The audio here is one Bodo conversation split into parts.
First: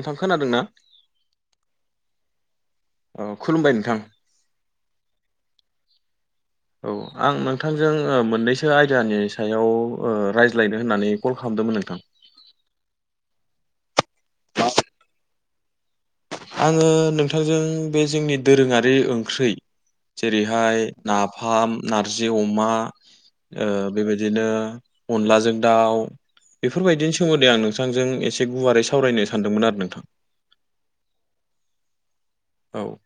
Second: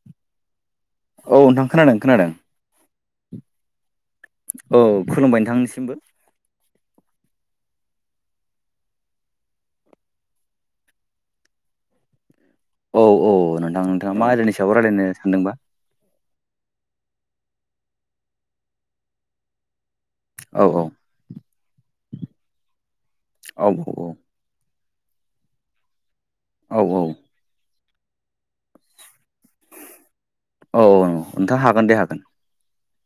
नोंथां खोनादों ना? औ नोंथां खोनादों खोनादों। अ खुलुमबाय नोंथां। औ खुलुमबाय नोंथांनिसिमबो। [inaudible] औ आं नोंथांजों मोननैसो आयदानि सायाव ओ रायज्लायनो होननानै कल खालामदोंमोन नोंथां। औ औ नोंथां। नोंथाङा मा आदायनि सायाव रायज्लायनो सानदोंबा? आङो नोंथांजों बे जोंनि दोरोङारि ओंख्रै औ औ जेरैहाय नाफाम, नारजि अमा, औ ओ बेबायदिनो अनलाजों दाउ औ बेफोरबायदिनि सोमोन्दै दे आं नोंथांजों एसे गुवारै सावरायनो सानदोंमोन आरो नोंथां। औ नोंथां हागोन दे हागोन। औ।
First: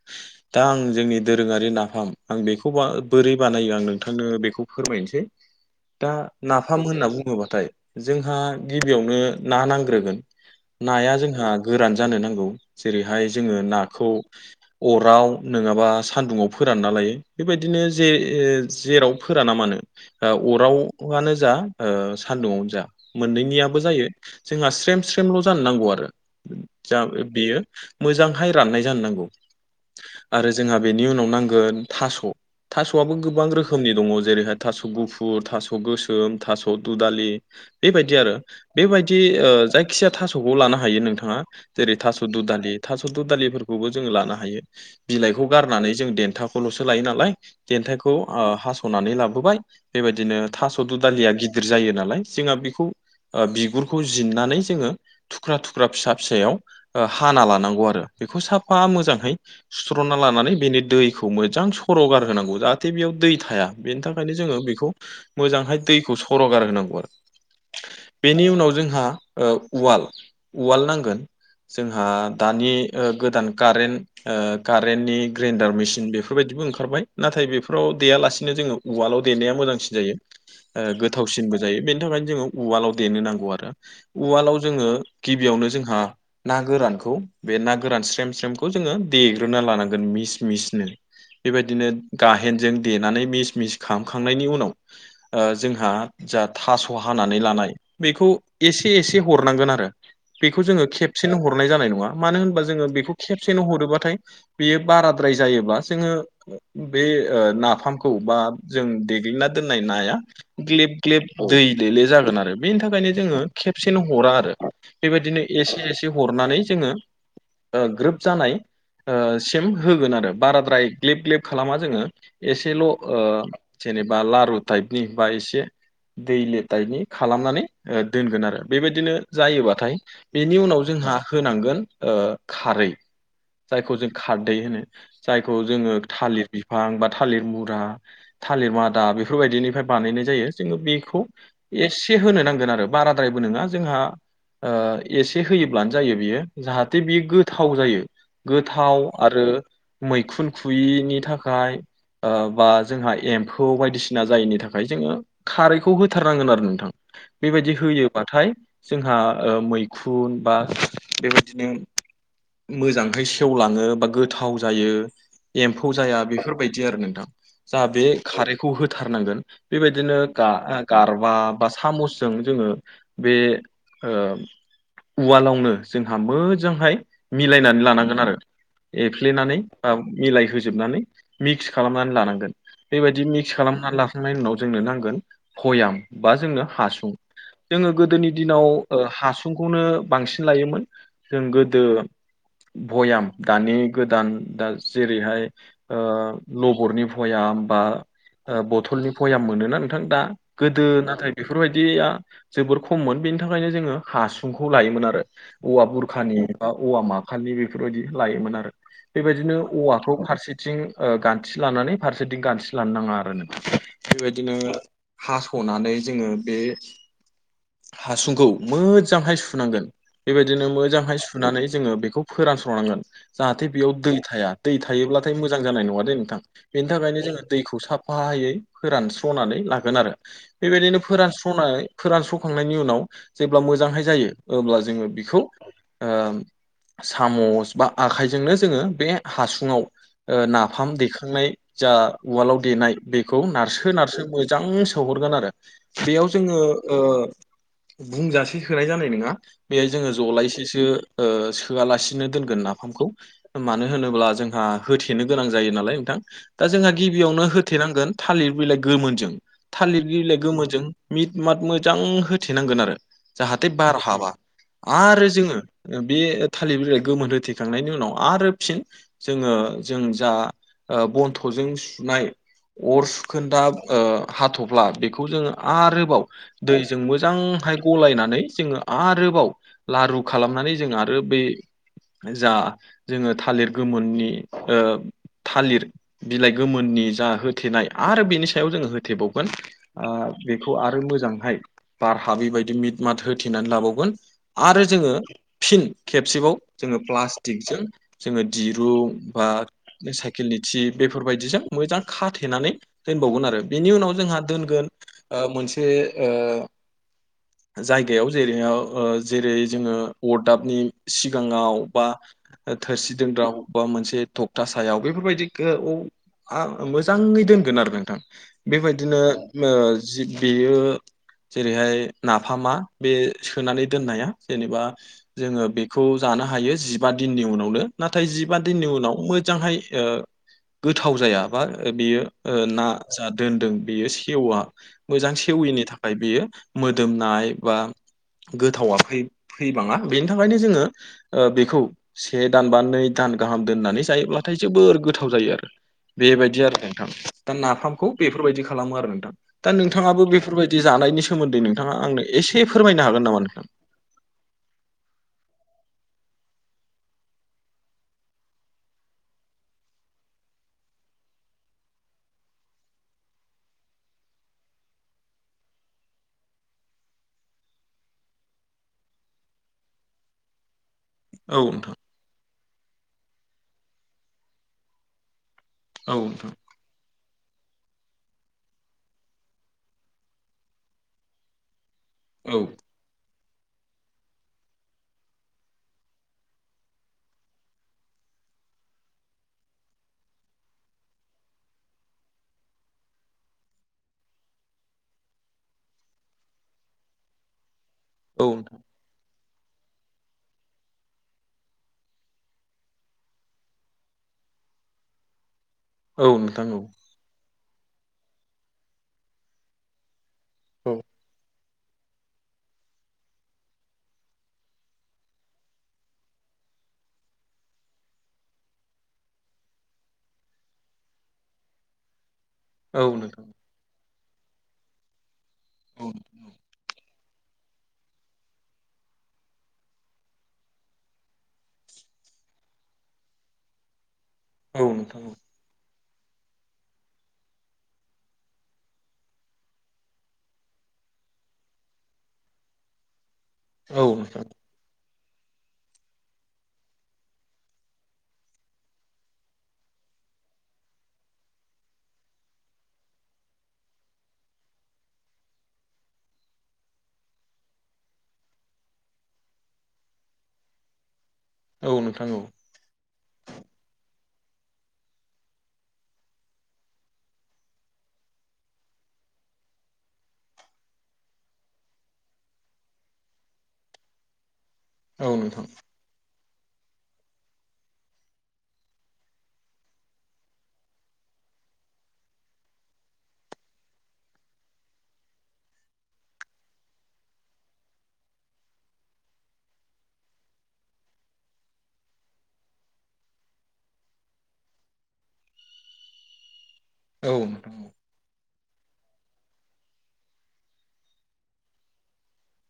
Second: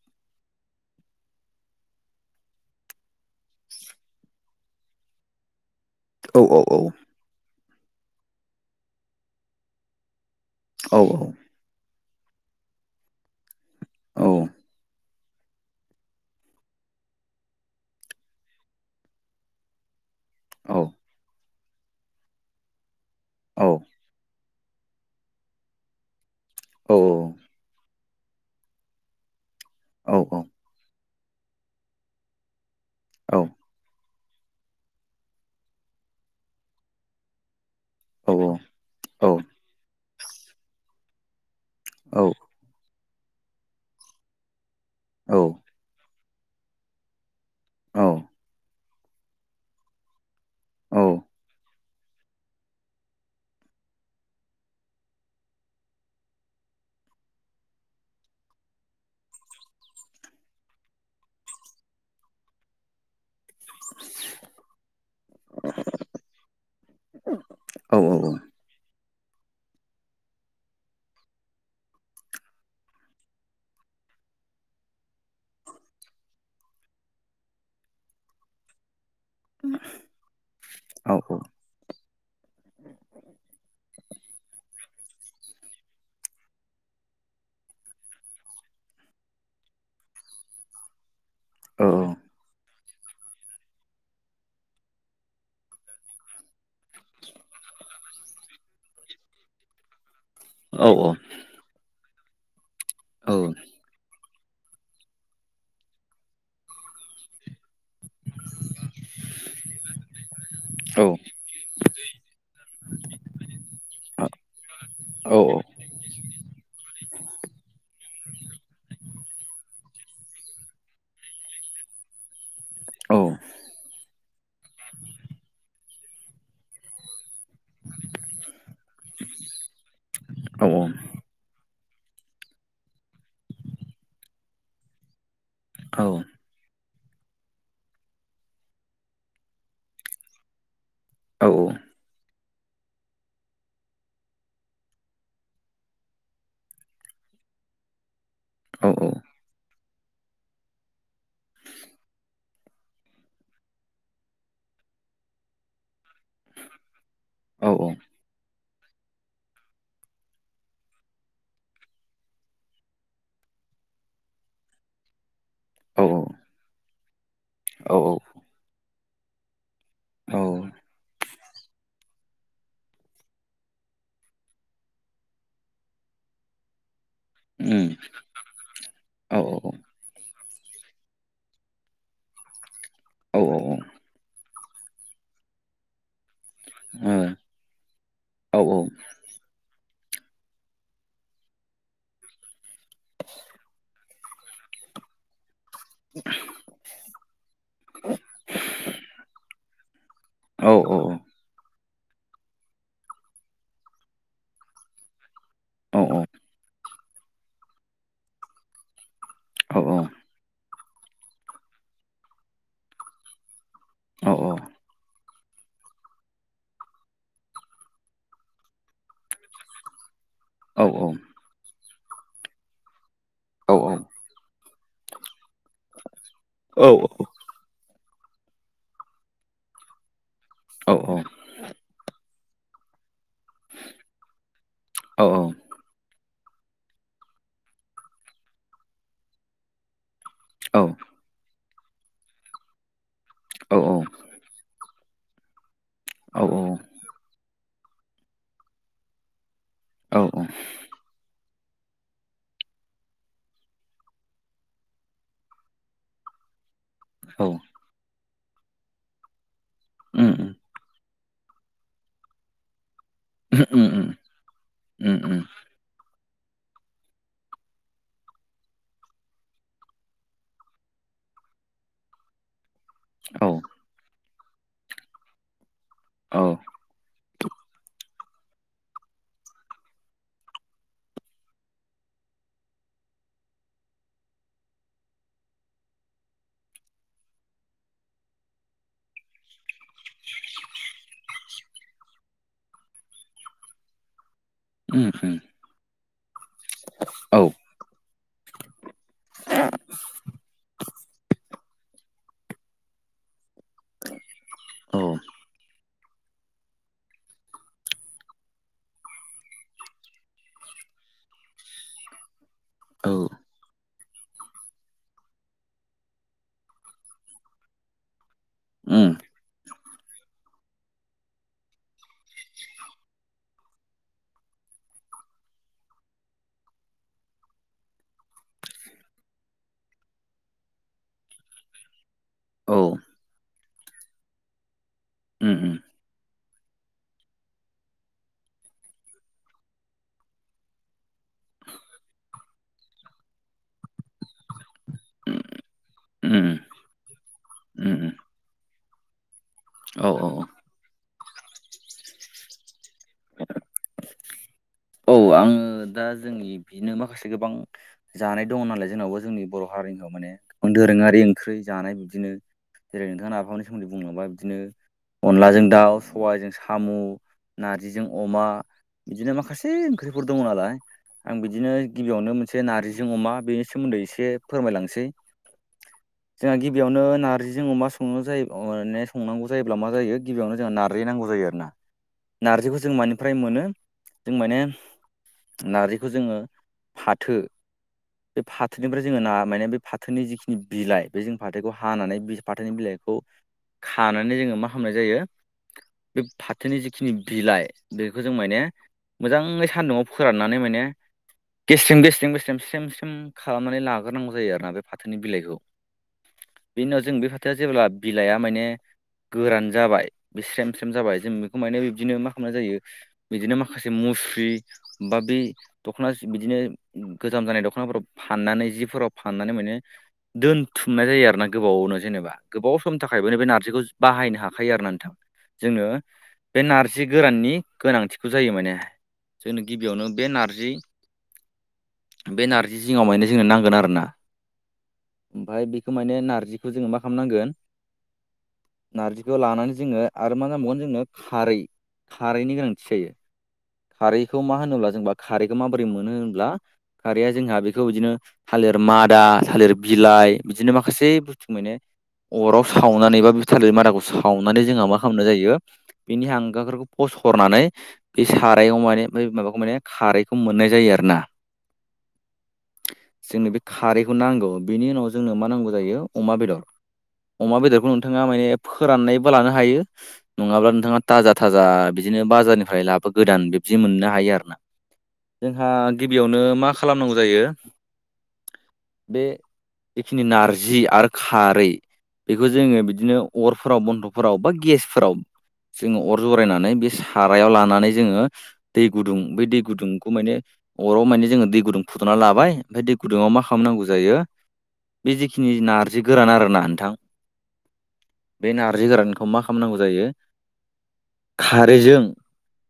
दा आं जोंनि दोरोङारि नाफाम आं बेखौ बोरै बानायो आं नोंथांनो बेखौ फोरमायनोसै। [inaudible] दा औ औ औ नाफाम होनना बुङोबाथाय जोंहा गिबियावनो ना नांग्रोगोन। औ नाया जोंहा गोरान जानो नांगौ। जेरैहाय जोङो नाखौ औ अराव नङाबा सान्दुङाव फोरानना लायो। बेबायदिनो जे-जेराव फोराना मानो औ अराव आनो जा ओ सान्दुंयावनो जा औ मोननैनियाबो जायो। जोंहा स्रेम स्रेमल' जानो नांगौ आरो। जा औ बेयो मोजांहाय राननाय जानो नांगौ‌ औ आरो जोंहा बेनि उनाव नांगोन थास'। थास'आबो औ गोबां रोखोमनि दङ जेरैहाय थास' गुफुर, थास' गोसोम, थास' दुदालि बेबायदि आरो। बेबायदि औ ओ जायखिया थास'खौ लानो हायो नोंथाङा। जेरै थास' औ दु दालि। थास' दु दालिफोरखौबो जों लानो हायो। बिलाइखौ गारनानै जों देन्थाखौ खौल'सो लायो नालाय। देन्थाइखौ हास'नानै लाबोबाय। बेबायदिनो थास'दु दालिया गिदिर जायो नालाय। जोंहा बेखौ ओ बिगुरखौ जिरन्नानै जोङो थुख्रा थुख्रा फिसा फिसायाव हाना लानांगौ आरो बेखौ साब फ्फा मोजांहै सुस्र'ना लानानै बेनि दैखौ मोजां सर'गार होनांगौ जाहाथे जाहाथे बेयाव दै थाया बेनि थाखायनो जोङो बेखौ मोजांहाय दैखौ सर'गार होनांगौ आरो। बेनि उनाव जोंहा उवाल। उवाल नांगोन जोंहा दानि गोदान कारेन्ट कारेन्टनि ग्रेन्डार मेसिन बेफोरबायदिबो ओंखारबाय। नाथाय बेफोराव देयालासिनो जोङो उवालाव देनाया मोजांसिन जायो। ओ गोथावसिनबो जायो। बेनि थाखायनो जोङो उवालाव देनो नांगौ आरो। उवालाव जोङो गिबियावनो जोंहा ना गोरानखौ बे ना गोरान स्रेम स्रमखौ जोङो देग्रोना लानांगोन मिस मिसनो। बेबायदिनो गाहेनजों देनानै मिस मिस खालामखांनायनि उनाव जोंहा जा थास' हानानै लानाय बेखौ एसे एसे हरनांगोन आरो। बेखौ जोङो खेबसेनो हरनाय जानाय नङा, मानो होनबा जोङो बेखौ खेबसेनो हरोबाथाय बेयो बाराद्राय जायोबा जोङो बे नाफामखो खौ बा जों देग्लिना दोननाय नाया ग्लेब ग्लेब दै लेेले जागोन आरो। बेनि थाखायनो जोङो खेबसेनो हरा आरो। बेबायदिनो एसे एसे हरनानै जोङो ग्रोब जानाय ओ सिम होगोन आरो। बाराद्राय ग्लेब ग्लेब खालामा जोङो एसेल' ओ जेनेबा बा लारु टाइपनि, बा एसे दैले टाइपनि खालामनानै ओ दोनगोन आरो। बेबायदिनो जायोबाथाय बेनि उनाव जोंहा होनांगोन ओ खारै, जायखौ जों खारदै होनो। जायखौ जोङो थालिर बि बिफां, बा थालिर मुरा, थालिर मादा बेफोरबायदिनिफ्राय बानायनाय जायो। जोङो बेखौ औ औ। एसे होनो नांगोन आरो। बाराद्रायबो नङा जोंहा ओ एसे होयोब्लानो जायो बियो जाहाथे बियो गोथाव जायो। गोथाव आरो मैखुन खुयैनि थाखाय ओ बा जोंहा एम्फौ बायदिसिना जायैनि थाखाय जोङो खारैखौ होथारनांगोन आरो नोंथां बेबायदि होयोबाथाय जोंहा ओ मैखुन बा बेबायदिनो मोजांहै सेवलाङो बा गोथाव जायो एम्फौ जाया बेफोरबायदि आरो नोंथां जाहाथे खारै खौ होथारनांगोन बेबायदिनो गा-गारबा बा सामसजों जोङो बे उवालावनो जोंहा मोजांहाय मिलायनानै लानांगोन आरो एफ्लेनानै बा मिलायहोजोबनानै मिक्स खालामनानै लानांगोन। बेबायदि औ मिक्स औ औ खालामनानै लाखांनायनि उनाव जोंनो नांगोन बयाम। बा जोंनो ओ औ हासुं जोङो गोदोनि दिनाव ओ हासुंखौनो बांसिन लायोमोन जों गोदो भयाम दानि गोदान दा जेरैहाय ओ लबरनि भयाम बा ओ बथलनि भयाम मोनोना नोंथां दा गोदो नाथाय बेफोरबायदिया जोबोर खममोन बेनिथाखायनो जोङो हासुंखौ लायोमोन आरो औवा बुरखानि बा औवा माखानि बेफोरबायदि लायोमोन आरो बेबायदिनो औवाखौ फारसेथिं गान्थि लानानै फारसेथिं गान्थि लानो नाङा आरो नोंथां बेबायदिनो हास'नानै जोङो बे हासुंखौ मोजांहाय सुनांगोन बेबायदिनो मोजांहाय सु सुनानै जोङो बेखौ फोरानस्र'नांगोन जाहाथे बेयाव दै थाया दै थायोब्लाथाय मोजां जानाय नङा दे नोंथां बेनिथाखायनो जोङो दैखौ साफ फायै फोरानस्र'नानै लागोन आरो बेबायदिनो फोरानस्र'नाय फोरानस्र'खांनायनि उनाव जेब्ला मोजांहै जायो अब्ला जोङो बेखौ ओ सामस बा आखाइजोंनो जोङो बे हासुङाव नाफाम देखांनाय जा उवालाव देनाय बेखौ नारसो नारसो मोजां सोहरगोन आरो बेयाव जोङो ओ बुंजासे सोनाय जानाय नङा बेहाय जोङो औ जलायसे सो ओ सोआलासिनो दोनगोन नाफामखौ मानो होनोब्ला जोंहा होथेनो गोनां जायो नालाय नोंथां दा जोंहा गिबियावनो औ होथेनांगोन थालिर बिलाइ गोमोनजों थालिर उम बिलाइ गोमोजों मिद माद मोजां होथेनांगोन आरो जाहाथे उम बार उम हाबा उम आरो उम जोङो बे थालिर बिलाइ गोमोन होथेखांनायनि उनाव आरो फिन जोङो जों जा बन्थ'जों सुनाय अर औ सुखोन्दा हाथ'फ्ला बेखौ जोङो आरोबाव औ दैजों मोजांहाय गलायनानै जोङो आरोबाव लारु खालामनानै जों आरो बे जा जोङो थालिर गोमोननि ओ थालिर बिलाइ गोमोननि जा होथेनाय आरो बेनि सायाव जोङो होथेबावगोन ओ बेखौ आरो मोजांहाय बार हाबैबायदि मिट माद होथेनानै लाबावगोन आरो उम जोङो उम फिन खेबसेबाव जोङो औ प्लास्टिकजों जोङो दिरुं बा साइकेलनि थि बेफोरबायदिजों मोजां खाथेनानै दोनबावगोन आरो बेनि उनाव जोंहा दोनगोन औ उम मोनसे ओ जायगायाव जेरै ओ जेरै जोङो अरदाबनि सिगाङाव बा औ थोरसि दोनग्रा बबेबा मोनसे थखथा सायाव बेफोरबायदि गो आ मोजाङै दोनगोन आरो नोंथां उम बेबायदिनो ओ जि बेयो जेरैहाय नाफामा बे सोनानै दोननाया जेनेबा जोङो बेखौ जानो हायो जिबा दिननि उनावनो नाथाय जिबा दिननि उनाव मोजांहाय ओ गोथाव जाया बा बियो ओ ना जा दोनदों बेयो सेवा मोजां उम सेवैनि था ओमफ्राय बेयो मोदोमनाय बा गोथाव आखाइ थैबाङा बेनि थाखायनो जोङो बेखौ से दान बा नै दान गाहाम दोननानै जायोब्लाथाय जोबोर गोथाव जायो आरो। उम बेबायदि आरो नोंथां। दा उम नाफामखौ बेफोरबायदि खालामो आरो नोंथां। दा औ नोंथाङाबो बेफोरबायदि जानायनि सोमोन्दै नोंथाङा आंनो एसे फोरमायनो हागोन नामा नोंथां? औ आङो दा जोंनि बिदिनो माखासे गोबां जानाय दङ नालाय जोंनावबा जोंनि बर' हारिनि माने दोरोङारि ओंख्रि जानाय बिब्दिनो जेरै नोंथाङा नाफामनि सोमोन्दै बुंलाबाय बिदिनो अनलाजों दाउ, सबाइजों साम', नारजिजों अमा बिदिनो माखासे ए ओंख्रिफोर दङ नालाय आं औ बिदिनो नोंथां गिबियावनो मोन से नारजिजों अमा बेनि सोमोन्दै एसे फोरमायलांनोसै औ नोंथां जोंहा गि गिबियावनो नारजिजों अमा संनो जायो माने संनांगौ जायोब्ला मा जायो गिबियावनो जोंहा नारजि नांगौ जायो आरोना। [inaudible] नारजिखौ जों मानिफ्राय मोनो? जों माने नारजिखौ जोङो फाथो बे फाथोनिफ्राय जोङो ना माने बे फाथोनि जिखिनि बिलाइ बेजों फाथोखौ हानानै फाथोनि बिलाइ खौ खानानै जोङो मा खालामामनाय जायो बे फाथोनि जिखिनि बिलाइ बेखो जों औ माने मोजाङै सान्दुंङाव फोराननानै माने गेस्थ्रम गेसथ्रम स्रेम स्रेम खालामनानै लाग्रोनांगौ जायो आरोना बे फाथोनि बिलाइखौ नोंथां औ नोंथां औ बेनि उनाव जों बे फाथोआ जेब्ला बिलाइया माने गोरान जाबाय बे स्रेम स्रेम जाबाय जों बेखौ माने बिबदिनो मा खालामनाय जायो बिदिनो माखासे मुस्रि बा बि दख'ना बिदिनो गोजाम जानाय दख'नाफोराव फाननानै जिफोराव फाननानै माने दोनथुमनाय जायो आरोना गोबावावनो जेनेबा। गोबाव सम औ थाखायबो नोंथां बे नारजिखौ बाहायनो हाखायो आरोना नोंथां। जोंङो औ बे नारजि गोराननि गोनांथिखौ जायो माने जोंनो गिबियावनो बे नारजि बे नारजि जिङाव माने जोंनो नांगोन आरोना। औ नोंथां औ ओमफाय बेखौ माने नारजिखौ जोङो मा खामनांगोन नार्जिखौ लानानै जोङो आरो मा नांबावगोन जोंनो खारै खारैनि गोनांथि जायो। औ नोंथां औ नोंथां औ खारैखौ मा होनोब्ला जोंबा खारैखौ माबोरै मोनो होनोब्ला खारैया जोंहा बेखौ इदिनो थालिर मादा थालिर बिलाइ बिदिनो माखासे बुस्थु माने अराव सावनानै बा बे थालिर मादाखौ सावनानै जोंहा मा खालामनाय जायो बिनि हांगारफोरखौ फसरनानै बे सार रायाव माने बै माबाखौ माने खारैखौ मोननाय जायो आरोना। औ नोंथां औ। जोंनो बे खारैखौ नांगौ बेनि उनाव जोंनो मा नांगौ जायो अमा बेदर अमा बेदरखौ नोंथाङा माने फोराननायबो लानो हायो। नङाब्ला नोंथाङा थाजा थाजा बिदिनो बाजारनिफ्राय लाबो गोदान बिब्दि मोननो हायो आरोना जोंहा गिबियावनो मा खालामनांगौ जायो बे बेखिनि नारजि आरो खारै बेखौ जोङो बिदिनो अरफोराव बन्थ'फोराव बा गेसफोराव जोङो अर जरायनानै बे सारायाव लानानै जोङो दै गुदुं बै दै गुदुंखौ माने अराव माने जोङो दै गुदुं फुदुंना लाबाय ओमफ्राय दै गुदुङाव मा खालामनांगौ जायो बे जिेखिनि नारजि गोरान आरो ना नोंथां औ नोंथां औ बे नारजि गोरानखौ मा खालामनांगौ जायो खारैजों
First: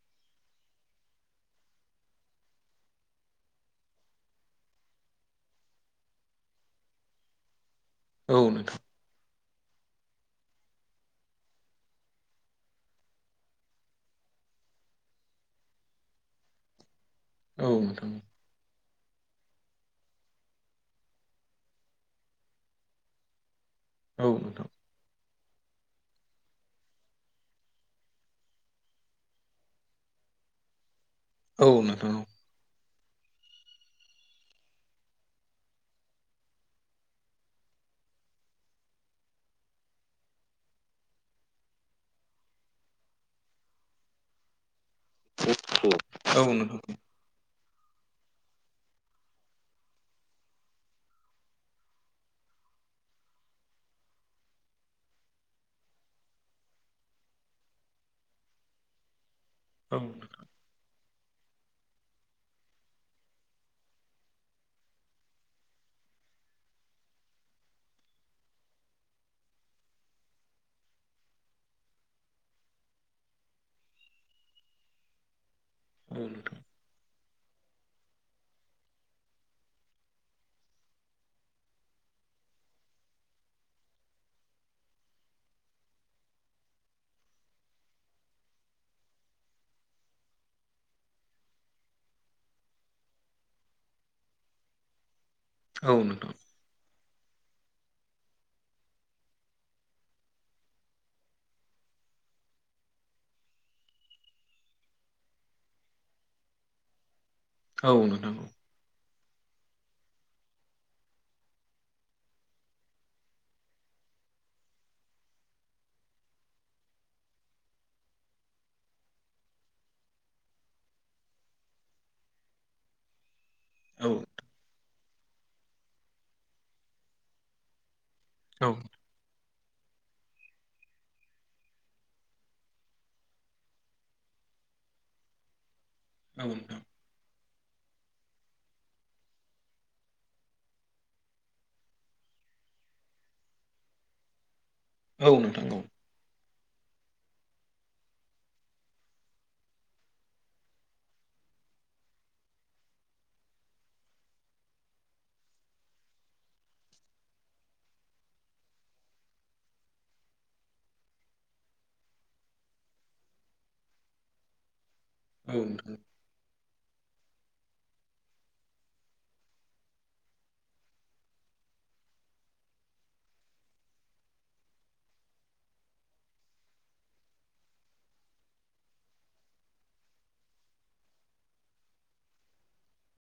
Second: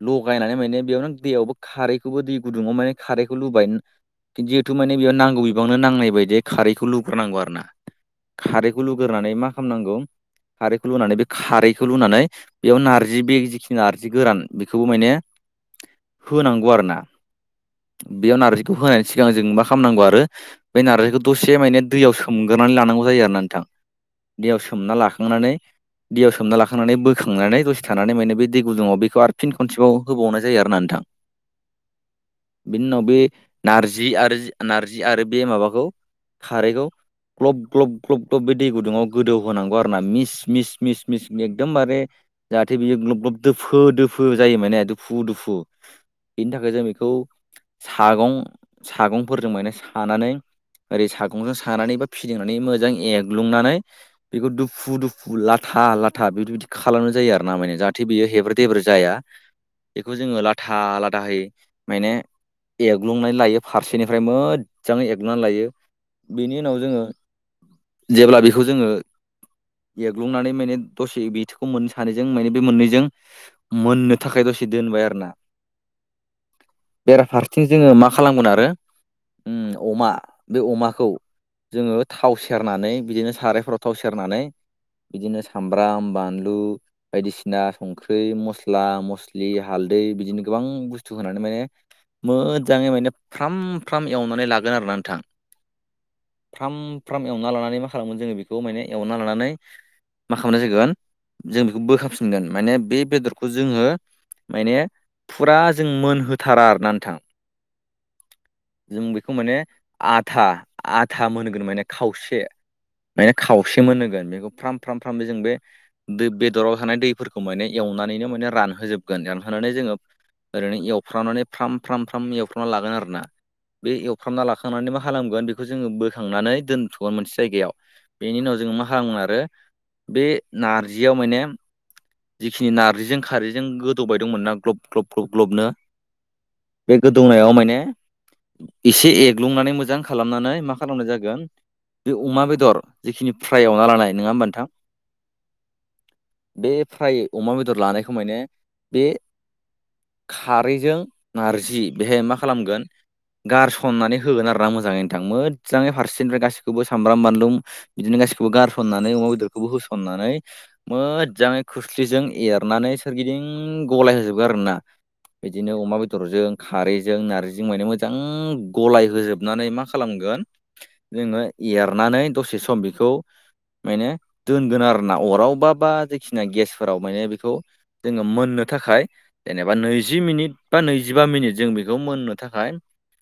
लगायनानै माने बेयाव नों दैयावबो खारैखौबो दै गुदुङाव माने खारैखौ लुबाय जिहेथु माने बेयाव नांगौ बिबांनो नांनाय बायदि खारैखौ लुग्रोनांगौ आरो ना नोंथां खारैखौ होग्रोनानै मा खामनांगौ खारैखौ लुनानै बे खारैखौ लुनानै बेयाव नारजि बे जिखिनि नारजि गोरान बेखौ माने होनांगौ आरोना औ नोंथां औ नोंथां औ नोंथां औ नोंथां बेयाव नारजि खौ होनायनि सिगां जों मा खामनांगौ आरो बे नारजिखौ दसे माने दैयाव सोमग्रोनानै लानांगौ जायो आरोना नोंथां औ दैयाव नोंथां सोमना लाखांनानै दैयाव सोमना लाखांनानै बोखांनानै दसे थानानै माने बे दै गुदुआव बेखौ आरोख फिन खनसेबाव होबावनाय जायो आर ना नोंथां औ नोंथां बिनि उनाव बे नारजि आरो नार्जि आरो बे माबाखौ खारैखौ ग्लब ग्लब ग्लब ग्लब बे दै गुदुङाव गोदौ होनांगौ आरो ना मिस मिस मिस मिस मि एकदमबारे जाहाथे बियो ग्लब ग्लब दोफो दो दुफु जायो माने दुफु दुफु औ बेनि थाखाय नोंथां जों बेखौ सागं सागंफोरजों म सानानै ओरै सागंजों सानानै बा फिदिंनानै मोजां एग्लुंनानै बेखौ दुफु दुफु लाथा लाथा बेफोर बिदि खालामनाय जायो आरो ना माने जाहाथे बेयो हेब्रेब्र जाया औ बेखौ जोङो लाथा लाथाहै माने एग्लुंनाय लायो फारसेनिफ्राय मोजाङ एग्लुनानै लायो बेनि उनाव जोङो जेब्ला बेखौ जोङो एग्लुंनानै माने दसे बैोखौ मोननो सानैजों माने बे मोननैजों मोननो थाखाय दसे दोनबाय आरो ना औ नोंथां बेराफारसे थिं जोङो मा खालामगोन आरो अमा बे अमाखौ जोङो थाव सेरनानै बिदिनो सारायफोराव थाव सेरनानै बिदिनो सामब्राम बानलु बायदिसिना संख्रि मस्ला मस्ला मस्लि हालदै बिदिनो गोबां बुस्थु होनानै माने मोजाङै माने फ्राम फ्राम एवनानै लागोन आरोना नोंथां औ नोंथां फ्राम फ्राम एवना लानानै मा खालामोमोन जोङो बेखौ माने एवना लानानै मा खालामनाय जागोन जों बेखौ बोखफिनगोन माने बे बेदर खौ जोङो माने फुरा जों मोनहोथारा आरोना नोंथां औ नोंनांगौ जों बेखौ माने आथा आथा मोनोगोन माने खावसे माने खावसे मोन होगोन बेखौ फ्राम फ्राम फ्रामबो जों बे दै बेदराव थानाय दैफोरखौ माने एवनानैनो माने रानहोजोबगोन रानहोनानै जोङो ओरैनो एवफ्रामनानै फ्राम फ्राम फ्राम एवफ्रामना लागोन आर ना बे औ एवफ्रामना लाखांनानै मा खालामगोन बेखौ जोङो बोखांनानै दोनथ'गोन मोनसे जायगायाव बेनि उनाव औ जोङो मा हामोन आरो बे नारजियाव माने जिखिनि नारजिजों खारैजों गोदौबाय दंमोन ना ग्लब ग्लब ग्लब ग्लबनो औ बे गोदौनायाव माने एसे एग्लुंनानै मोजां खालामनानै मा खालामनाय जागोन बे अमा बेदर जिखिनि फ्रायआवना लानाय नङा होमब नोंथां औ नोंथांौ बे फ्राय अमा बेदर लानायखौ माने बे खारैजों नारजि बेहाय मा खालामगोन गारसननानै होगोन आरोना मोजाङैनो नोंथां मोजाङै फारसेनिफ्राय गासैखौबो सामब्राम बानलुम बिदिनो गासिखौबो गारसननानै अमा बेदरखौबो होसननानै मोजाङै खोस्लिजों एरनानै सोरगिदिं गलाय होजोबो आरोना औ बिदिनो नोंथां अमा बेदर बेदरजों खारैजों नारजिजों माने मोजां गलाय होजोबनानै मा खालामगोन जोङो एरनानै दसे सम बेखौ मायने दोनगोन आरो ना अराव बा बा जेखिना गेसफोराव माने बेखौ जोङो मोननो थाखाय जेनेबा नैजि मिनिट बा नैजिबा मिनिट जों बेखौ मोननो थाखाय